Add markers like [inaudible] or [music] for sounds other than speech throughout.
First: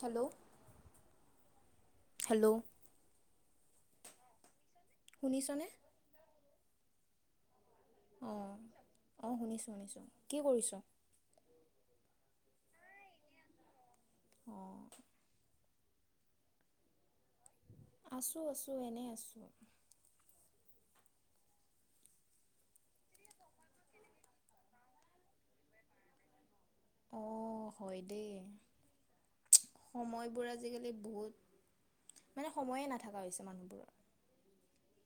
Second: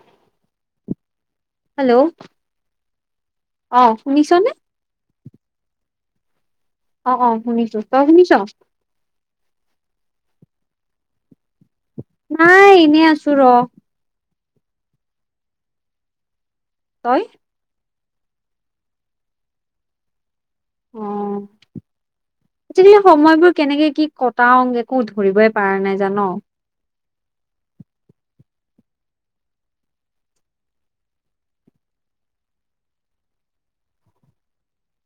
Hello. Hello. Hello অ', শুনিছনে। শুনিছনে। অ', অ', শুনিছো তই শুনিছ। অঁ অঁ শুনিছোঁ কি কৰিছ? নাই এনেই আছো ৰ। [inaudible] তই। আছো আছো এনেই আছো। অ'। আজিকালি সময়বোৰ কেনেকে কি কটাং একো ধৰিবই পৰা নাই জান। অ', হয় দেই। সময়বোৰ আজিকালি বহুত মানে সময়ে নাথকা হৈছে মানুহবোৰৰ।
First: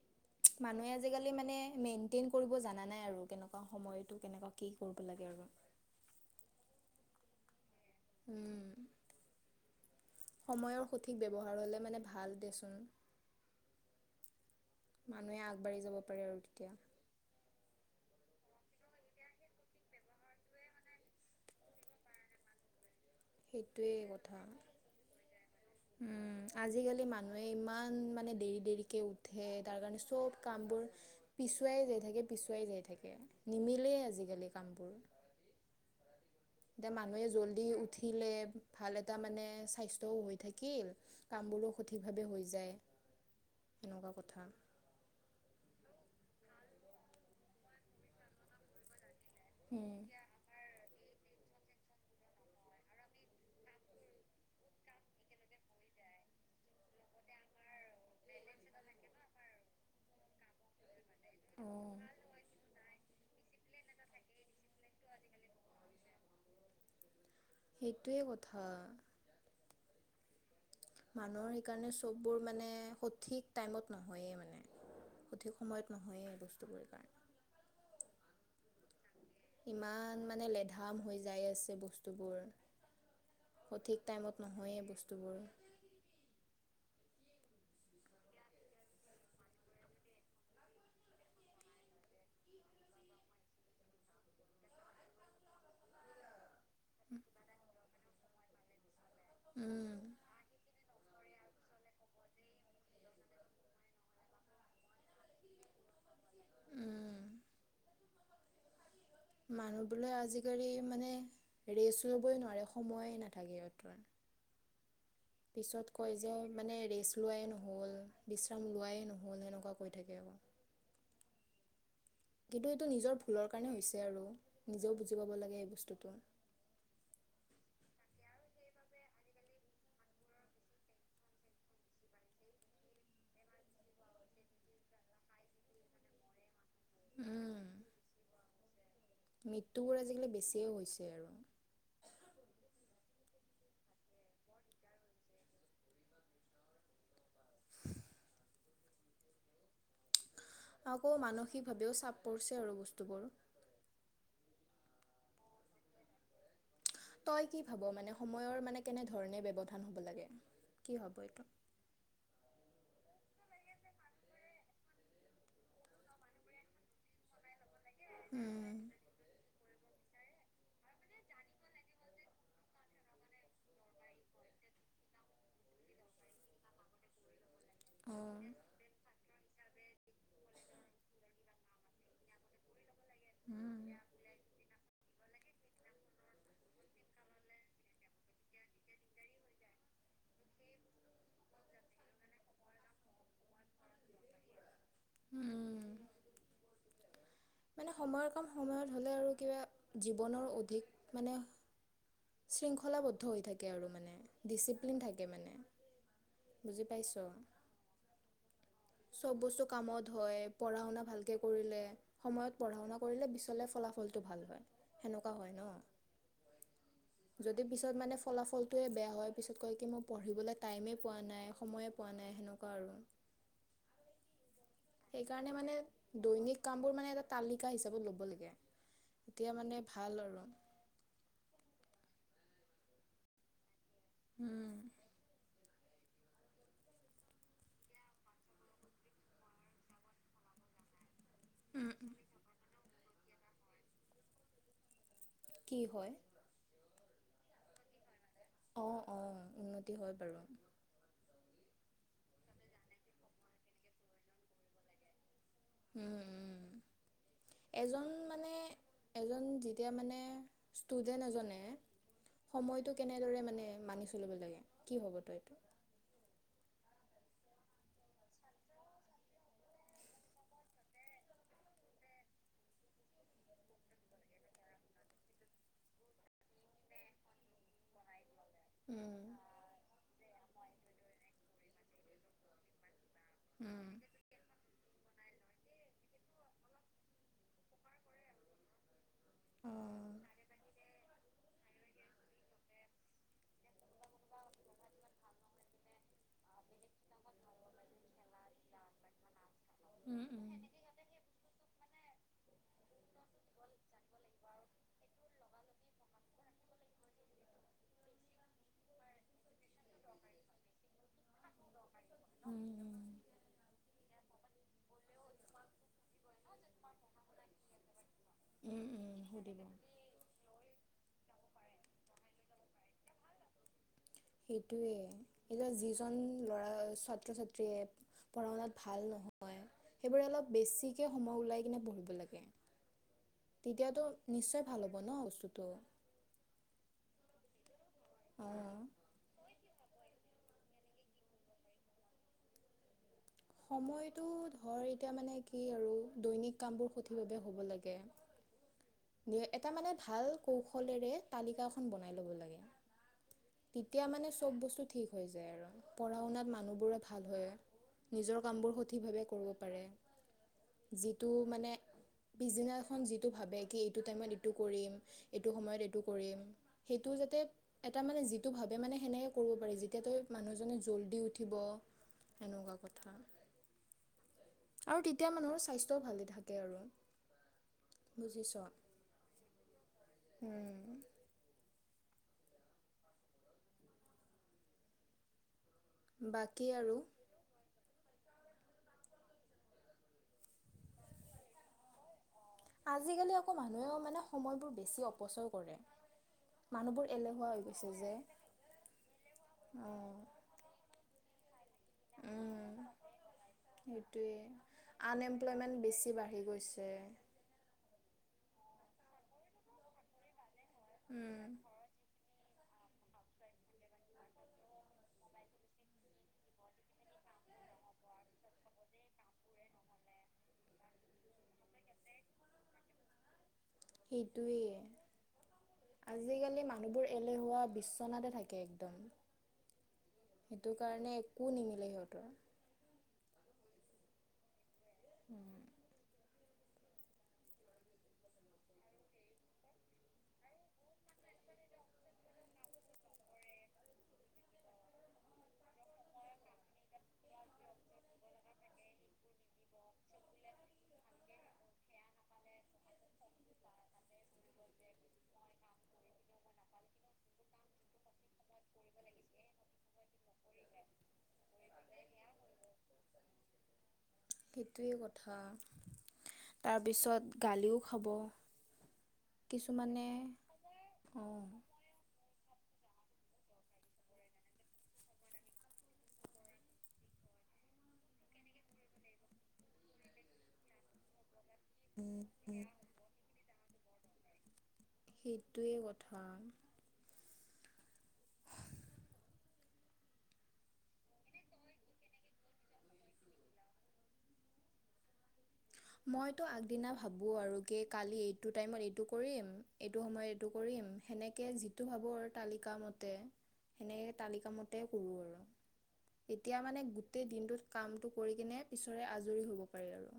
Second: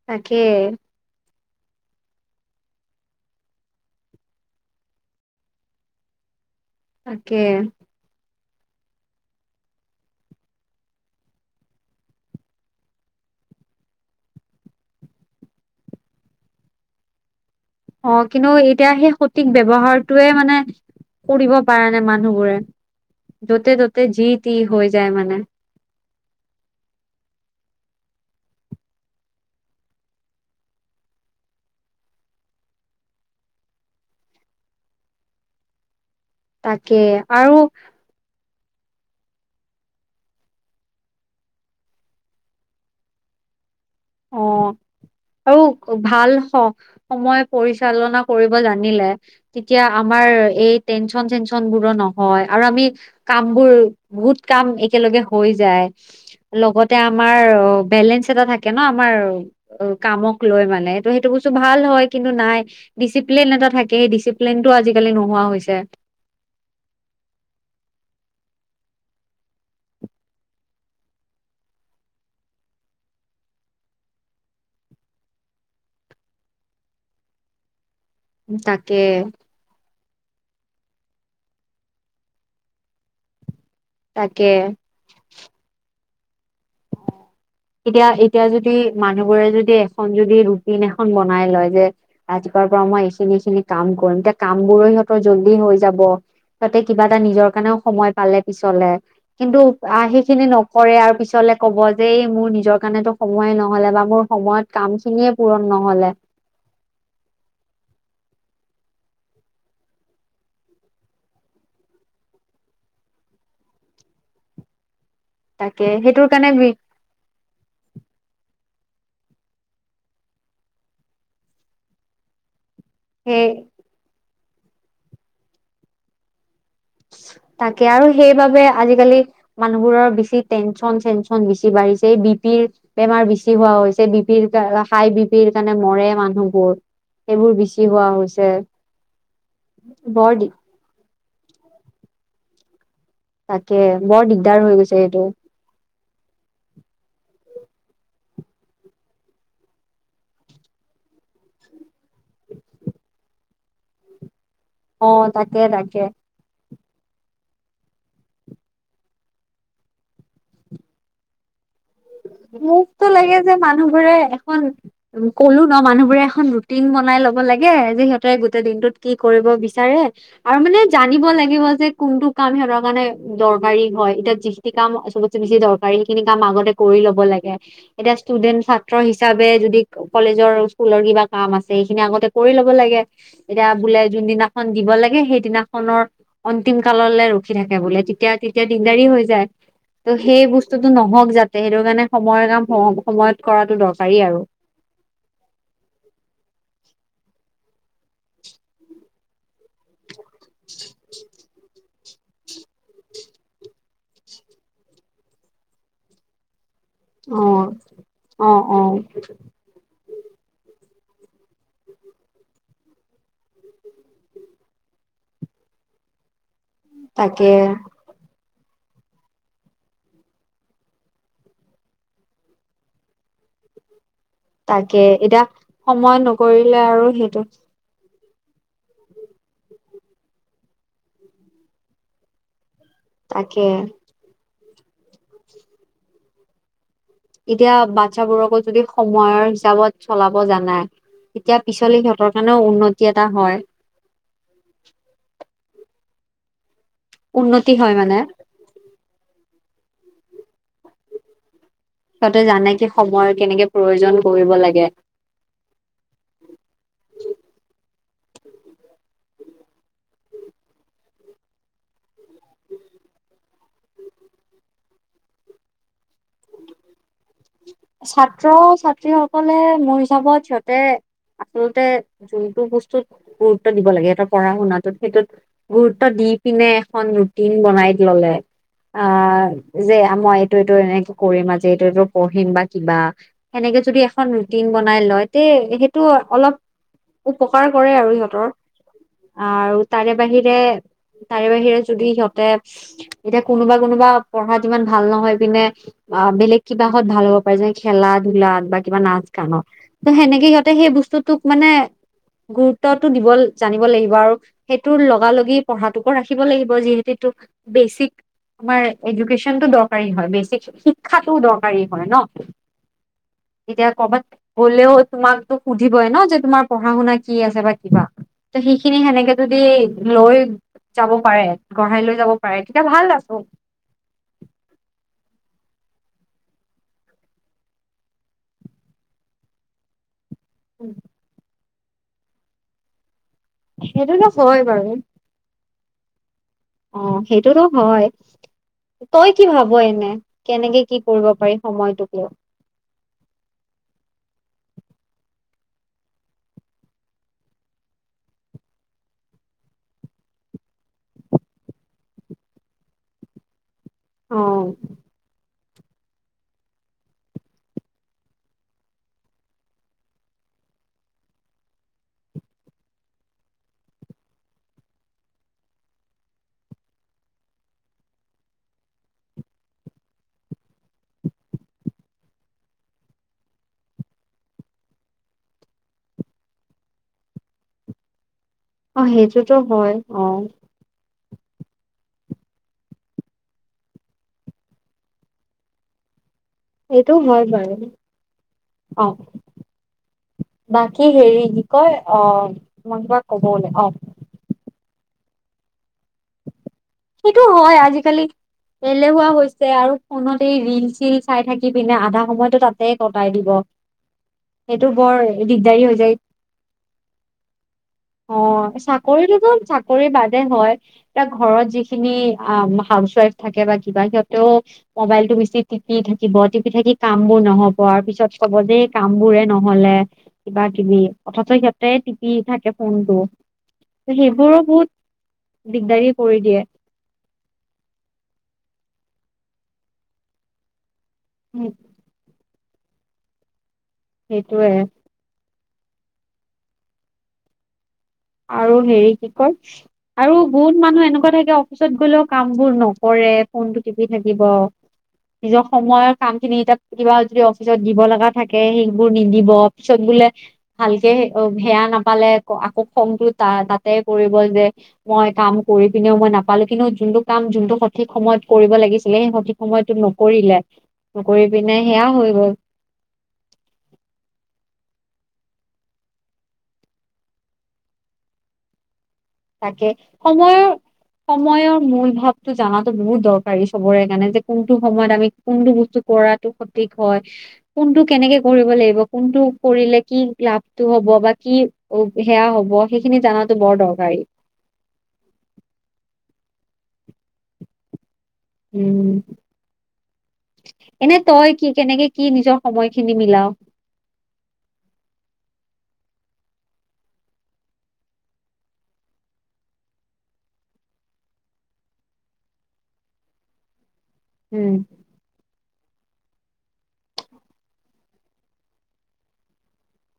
তাকে। মানুহে আজিকালি মানে মেইনটেইন কৰিব জানা নাই আৰু কেনেকুৱা সময় কেনেকুৱা কি কৰিব লাগে আৰু। তাকে। উম সময়ৰ সঠিক ব্যৱহাৰ হ'লে মানে ভাল দেচোন। মানুহে আগবাঢ়ি যাব পাৰে আৰু তেতিয়া। অ' কিন্তু এতিয়া সেই সঠিক ব্যৱহাৰটোৱে মানে কৰিব পাৰা নাই মানুহবোৰে সেইটোৱেই য'তে-ত'তে যি কথা তি হৈ যায় মানে। উম, [unintelligible] আজিকালি মানুহে ইমান মানে দেৰি দেৰিকে উঠে, তাৰ কাৰণে চব কামবোৰ পিছুৱাই যাই থাকে পিছুৱাই যাই থাকে নিমিলেই আজিকালি কামবোৰ। [unintelligible] এতিয়া তাকে মানুহে আৰু জলদি উঠিলে। ভাল এটা মানে স্বাস্থ্যও হৈ থাকিল কামবোৰো সঠিক ভাৱে হৈ যায়। তেনকা কথা। অ আৰু ভাল সময় পৰিচালনা কৰিব জানিলে তেতিয়া উম, আমাৰ এই টেনচন চেনচন বোৰো নহয় আৰু আমি কাম বোৰ বহুত কাম একেলগে হৈ যায়। লগতে আমাৰ অ' বেলেঞ্চ এটা থাকে। ন' আমাৰ অ' কামক লৈ মানেটো সেইটো বস্তু ভাল অঁ, হয়। কিন্তু নাই ডিচিপ্লিন থাকে সেই ডিচিপ্লিনটো আজিকালি নোহোৱা হৈছে। সেইটোৱে কথা। মানুহৰ সেইকাৰণে চববোৰ মানে সঠিক টাইমত নহয়েই মানে। সঠিক সময়ত নহয়েই এই বস্তুবোৰ কাৰণে। তাকে, ইমান মানে লেধাম হৈ যায় আছে বস্তুবোৰ। সঠিক টাইমত তাকে নহয়েই বস্তুবোৰ। অ', এতিয়া-এতিয়া যদি মানুহবোৰে যদি এখন যদি ৰুটিন এখন বনাই লয় যে আজি, পৰা মই এইখিনি এইখিনি কাম কৰিম এতিয়া কাম বোৰো সিহঁতৰ জল্দি হৈ যাব। তহতে কিবা এটা নিজৰ কাৰণেও সময় পালে পিছলে কিন্তু উম অহ সেইখিনি নকৰে আৰু পিছত। কব যে মোৰ নিজৰ কাৰণেতো সময়ে নহলে বা মোৰ সময়ত কাম খিনিয়ে পূৰণ নহলে। উম মানুহ বোলে আজিকালি মানে ৰেচ লবই নোৱাৰে সময়ে নাথাকে সিহঁত। [unintelligible] তাকে পিছত কয় সেইটোৰ যে কাৰণে বি মানে ৰেচ লোৱাই নহল বিশ্ৰাম লোৱাই নহ'ল সেনেকুৱা কৈ থাকে আৰু। কিন্তু এইটো নিজৰ ভুলৰ সেই কাৰণে হৈছে আৰু নিজেও বুজি পাব লাগে এই বস্তুটো। [unintelligible] তাকে আৰু সেইবাবে আজিকালি মানুহবোৰৰ বেছি টেনচন-চেনচন বেছি বাঢ়িছে এই বি পি। বি পিৰ বেমাৰ বেছি হোৱা হৈছে বি পিৰ কাৰ হাই বিপিৰ কাৰণে মৰে মানুহবোৰ। সেইবোৰ উম বেছি হোৱা হৈছে। মৃত্যুবোৰ আজিকালি বৰ বেছিয়ে হৈছে আৰু। তাকে বৰ দিগদাৰ হৈ গৈছে এইটো, আকৌ মানসিক ভাৱেও চাপ পৰিছে আৰু বস্তুবোৰ। অ' তাকে-তাকে। তই কি ভাব মানে সময়ৰ মানে কেনেধৰণে ব্যৱধান হব লাগে। কি হব এইটো? উম [unintelligible] মোকতো লাগে যে মানুহ বোৰে এখন ক'লো ন মানুহ বোৰে এখন ৰুটিন বনাই লব লাগে। লাগে যে সিহঁতে গোটেই উম। দিনটোত কি কৰিব বিচ বিচাৰে আৰু মানে জানিব লাগিব যে, কোনটো কাম সিহঁতৰ কাৰণে দৰকাৰী হয়। এতিয়া যি কাম চবতে বেছি দৰকাৰ সখিনি কাম আগতে কৰি ল'ব লাগে। এতিয়া অঁ ষ্টুডেন্ট ছাত্ৰ হিচাপে যদি কলেজৰ স্কুলৰ কিবা কাম আছে সেইখিনি আগতে কৰি ল'ব লাগে। এতিয়া উম, বোলে যোনদিনাখন দিব লাগে, সেই দিনাখনৰ অন্তিম কাললৈ ৰখি থাকে বোলে তেতিয়া-তেতিয়া দিনদাৰি হৈ যায়। ত' সেই বস্তুটো নহওক যাতে সেইটো কাৰণে সময়ৰ কাম সময়ত কৰাটো দৰকাৰী আৰু। [inaudible] উম। মানে সময়ৰ কাম সময়ত হ'লে আৰু কিবা জীৱনৰ অধিক মানে শৃংখলাবদ্ধ হৈ থাকে আৰু মানে ডিচিপ্লিন থাকে মানে বুজি পাইছ অ অ অ চব বস্তু কামত হয় পঢ়া শুনা ভালকে কৰিলে সময়ত পঢ়া শুনা কৰিলে পিচলে ফলাফলটো ভাল হয় সেনেকুৱা হয় তাকে ন যদি পিছত মানে ফলাফল [unintelligible] বেয়া হোৱাৰ পিছত কয় কি মই পঢ়িবলৈ টাইমে পোৱা নাই সময়ে পোৱা নাই সেনেকুৱা আৰু [unintelligible] এতিয়া সেইকাৰণে মানে সময় দৈনিক নকৰিলে কাম বোৰ আৰু মানে এটা সেইটো তালিকা হিচাপে ল'ব লাগিব এতিয়া মানে ভাল আৰু তাকে উম এতিয়া বাচ্ছাবোৰকো যদি সময়ৰ হিচাপত চলাব জানাই এতিয়া উম, পিছলি সিহঁতৰ কাৰণেও উন্নতি এটা হয় কি হয় উন্নতি হয় মানে অঁ উন্নতি হয় বাৰু তিহঁতে জানে কি সময়ৰ কেনেকে প্ৰয়োজন কৰিব লাগে উম উম এজন [unintelligible] এ যেতিয়া মানে ষ্টুডেন্ট এজনে সময়টো কেনেদৰে মানে মানি চলিব লাগে কি হব তইটো ছাত্ৰ ছাত্ৰী সকলে মোৰ হিচাপত সিহঁতে আচলতে যোনটো বস্তুত গুৰুত্ব দিব লাগে সিহতৰ পঢ়া শুনাটোত সেইটোত গুৰুত্ব দি ইপিনে এখন ৰুটিন বনাই ললে। উম, অ', যে মই এইটো এইটো এনেকে কৰিম আজি, এইটো এইটো পঢ়িম বা কিবা সেনেকে উম, যদি এখন ৰুটিন বনাই লয় তে সেইটো অলপ উপকাৰ কৰে আৰু সিহঁতৰ আৰু তাৰে অ', বাহিৰে তাৰ বাহিৰে যদি সিহঁতে এতিয়া কোনোবা কোনোবা পঢ়াত ইমান ভাল নহয় পিনে বা বেলেগ কিবাহত ভাল হ'ব যে খেলা ধূলাত বা কিবা নাচ গানত, অংশ ত' উম, সেনেকে উম, সিহঁতে সেই বস্তুটোক মানে গুৰুত্বটো দিবল জানিব লাগিব আৰু সেইটোৰ লগালগি পঢ়াটোকো ৰাখিব লাগিব যিহেতু এইটো বেচিক আমাৰ এডুকেশ্বনটো দৰকাৰী হয়, বেচিক শিক্ষাটোও দৰকাৰী হয় ন? উম, উম। এতিয়া ক'বাত গ'লেও তোমাকতো সুধিবই ন যে তোমাৰ পঢ়া শুনা কি আছে বা কিবা তে উম, সেইখিনি উম, সেনেকে যদি সুধিব। লৈ যাব পাৰে গঢ়াই লৈ যাব পাৰে, তেতিয়া ভাল আছে সেইটোৱে, এতিয়া যিজন ল'ৰা ছাত্ৰ ছাত্ৰীয়ে পঢ়াশুনাত ভাল নহয়, সেইবোৰে অলপ বেছিকে সময় ওলাই কিনে পঢ়িব লাগে। তেতিয়াতো সেইটোতো নিশ্চয় হয় ভাল বাৰু হ'ব ন বস্তুটো। অ, সেইটোতো হয়, তই কি ভাব এন নে, কেনেকে কি পঢ়িব পাৰি সময়টোক লৈ সময়টো ধৰ এতিয়া মানে কি আৰু দৈনিক কামবোৰ সঠিকভাৱে হ'ব লাগে। এটা মানে ভাল কৌশলেৰে তালিকা এখন বনাই ল'ব লাগে। তেতিয়া মানে অ চব বস্তু ঠিক হৈ যায় আৰু পঢ়া শুনাত মানুহবোৰে ভাল হয়। নিজৰ কামবোৰ সঠিকভাৱে কৰিব পাৰে যিটো মানে পিছদিনাখন যিটো ভাবে কি এইটো টাইমত এইটো কৰিম এইটো সময়ত এইটো কৰিম সেইটো যাতে এটা মানে যিটো ভাবে মানে সেনেকে কৰিব পাৰি যেতিয়া তই মানুহজনে জল দি উঠিব এনেকুৱা ক [inaudible] আৰু তেতিয়া মানুহৰ স্বাস্থ্যও ভালে থাকে আৰু বুজিছ অ সেইটোতো হয় অ উম বাকী আৰু এইটোও হয় বাৰু অ বাকী হেৰি কি কয় অহ আজিকালি আকৌ মানুহেও মানে সময়বোৰ বেছি অপচয় কৰে মানুহবোৰ সেইটো এলেহুৱা হৈ হয় গৈছে যে আজিকালি এলেহুৱা হৈছে অ আৰু ফোনতে এই ৰিল চিল চাই থাকি ইপিনে আধা সময়তো তাতে কটাই দিব সেইটো সেইটোৱেই বৰ আনএমপ্লয়মেণ্ট দিগদাৰী হৈ বেছি যায় বাঢ়ি গৈছে অ চাকৰিটোতো চাকৰি বাদে হয় এ উম ঘৰত যিখিনি আ হাউছ উৱাইফ থাকে বা কিবা সিহঁতেও মোবাইলটো বেছি টিপি থাকিব টিপি থাকি কা কাম বোৰ নহব আৰু পিছত কব যে এই কাম বোৰে নহলে কিবা কিবি অথচ' সিহঁতে টিপি থাকে ফোনটো সেইবোৰো সেইটোৱেই বহুত দিগদাৰি কৰি দিয়ে আজিকালি মানুহবোৰ এলেহুৱা বিচনাতে থাকে একদম সেইটো কাৰণে একো নিমিলে সিহঁতৰ সেইটোৱে [inaudible] আৰু হেৰি কি কয় আৰু বহুত মানুহ এনেকুৱা থাকে অফিচত গ'লেও কাম বোৰ নকৰে এ ফোনটো টিপি থাকিব নিজৰ সময়ৰ কাম খিনি তাত কিবা যদি অফিচত দিব লগা থাকে সেইবোৰ নিদিব পিছত গ বোলে ভালকে অ সেয়া নাপালে আকৌ খংটো তা তাতে কৰিব যে মই কাম কৰি পিনেও মই নাপালো কিন্তু যোনটো কাম যোনটো স সঠিক সময়ত কৰিব লাগিছিলে সেই সঠিক সময়তটো নকৰিলে নকৰি পিনে সেয়া হৈ গল [inaudible] [inaudible] সেইটোৱে কথা তাৰপিছত গালিও খাব তাকে কিছুমানে সময়ৰ অঁ সময়ৰ মূল ভাৱ টো জানাতো বহুত দৰকাৰী চবৰে কাৰণে যে কোনটো সময়ত আমি কোনটো বস্তু কৰাতো সঠিক হয় কোনটো কেনেকে কৰিব লাগিব কোনটো কৰিলে কি লাভটো হব বা কি সেয়া হব সেইখিনি জানাতো বৰ দৰকাৰী সেইটোৱে কথা উম এনে তই কি কেনেকে কি নিজৰ সময়খিনি মিলাও [inaudible] মইতো আগদিনা ভাবো আৰু কি কালি এইটো টাইমত এইটো কৰিম এইটো সময়ত কৰিম সেনেকে যিটো ভাব আৰু তালিকা মতে সেনেকে উম তালিকামতে কৰোঁ আৰু এতিয়া মানে গোটেই দিনটোত কাম কৰি কিনে পিছৰে আজৰি হব পাৰি আৰু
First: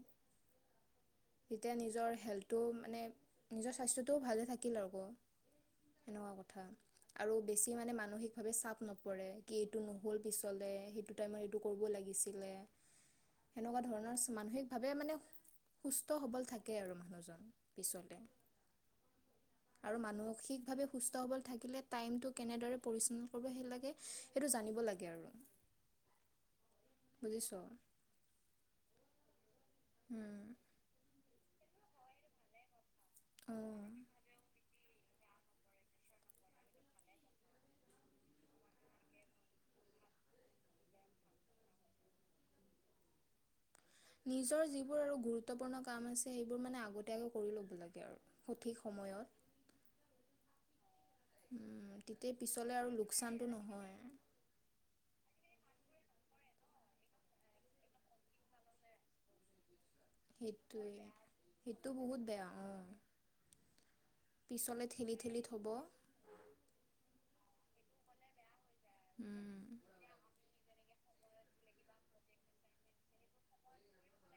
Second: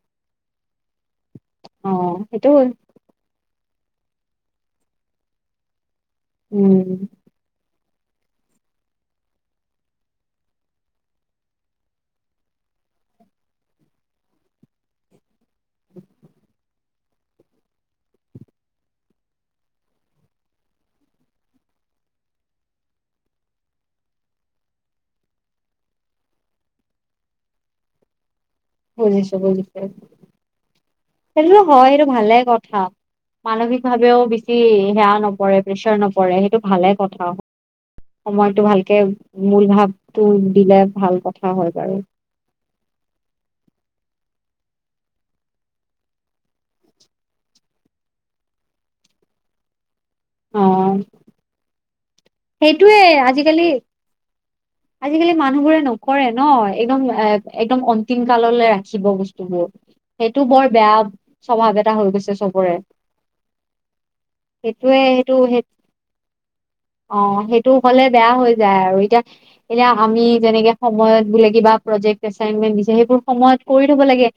তেতিয়া অ নিজৰ সেইটো হেল্থটো মানে নিজৰ স্বাস্থ্যটোও ভালে থাকিল আকৌ এনেকুৱা কথা উম আৰু বেছি মানে ম মানসিকভাৱে চাপ নপৰে কি এইটো নহ'ল পিছলে সেইটো টাইমত এইটো কৰিব লাগিছিলে সেনেকুৱা ধৰণৰ মানসিক ভাৱে স মানে সুস্থ সবল থাকে আৰু মানুহজন পিছলে [inaudible] আৰু মানসিকভাৱে সুস্থ সবল থাকিলে টাইমটো কেনেদৰে পৰিচালন কৰিব সেই লাগে সেইটো জান লাগে আৰু [unintelligible] বুজিছো বজিছো বজিছো সেইটোতো হয় সেইটো ভালে কথা অ মানসিক ভাৱেও বেছি সেয়া নপৰে প্ৰেচাৰ নপৰে সেইটো ভালে কথা সময়টো ভালকে মূল ভাৱটো দিলে ভাল কথা হয় বাৰু [unintelligible] নিজৰ যোৰ আৰু গুৰুত্বপূৰ্ণ কাম আছে সেইোৰগ কৰি লব ল আৰু সঠ সময়ত অ উম তেতিয়া পিছলে আৰু সেইটোয়ে লোকচানটো আজিকালি নহয় আজিকালি মানুহবোৰে ন কৰে ন একদম এ একদম অন্তিম কাললে ৰাখিব বস্তুবোৰ সেইটো বৰ বেয়া সেইটোৱে স্বভাৱ সেইটো এটা হৈ বহুত গৈছে বেয়া অ চবৰে পিছলে ঠেলি সেইটো ঠেলি সেই থ'ব অ সেইটো হলে বেয়া হৈ যায় আৰু এতিয়া উম এতিয়া আমি যেনেকে সময়ত বোলে কিবা প্ৰজেক্ট এচাইনমেন্টত দি সেইবোৰ সময়ত কৰি থব লাগে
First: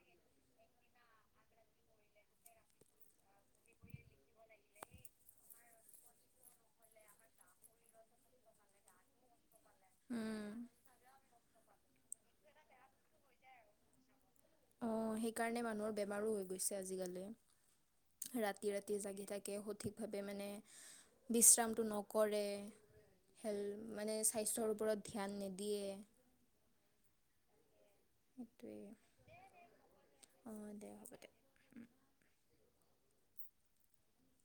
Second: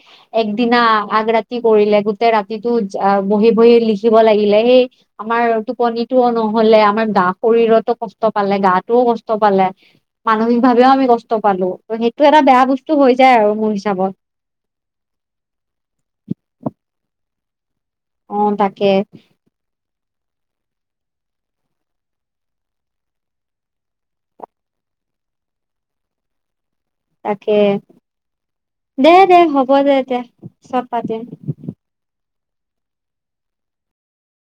একদিনা আগ ৰাটি কি কৰিলে গোটেই ৰাতিটো বহি বহি লিখিব লাগিলে সেই আমাৰ টোপনিতোও নহলে আমাৰ গা শৰীৰতো কষ্ট পালে গা টোও কষ্ট পালে উম মানসিক ভাৱেও আমি কষ্ট পালো ত সেইটো এটা বেয়া বস্তু হৈ যায় আৰু মোৰ হিচাপত অ' সেইকাৰণে মানুহৰ বেমাৰো হৈ গৈছে আজিকালি। অ ৰাতি তাকে ৰাতি জাগি থাকে সঠিক ভাৱে মানে বিশ্ৰামটো নকৰে হেল মানে স্বাস্থ্যৰ ওপৰত ধ্যান নিদিয়ে তাকে সেইটোৱে দে দে হ'ব দে তে অ' চব দে হ'ব পাতিম দে।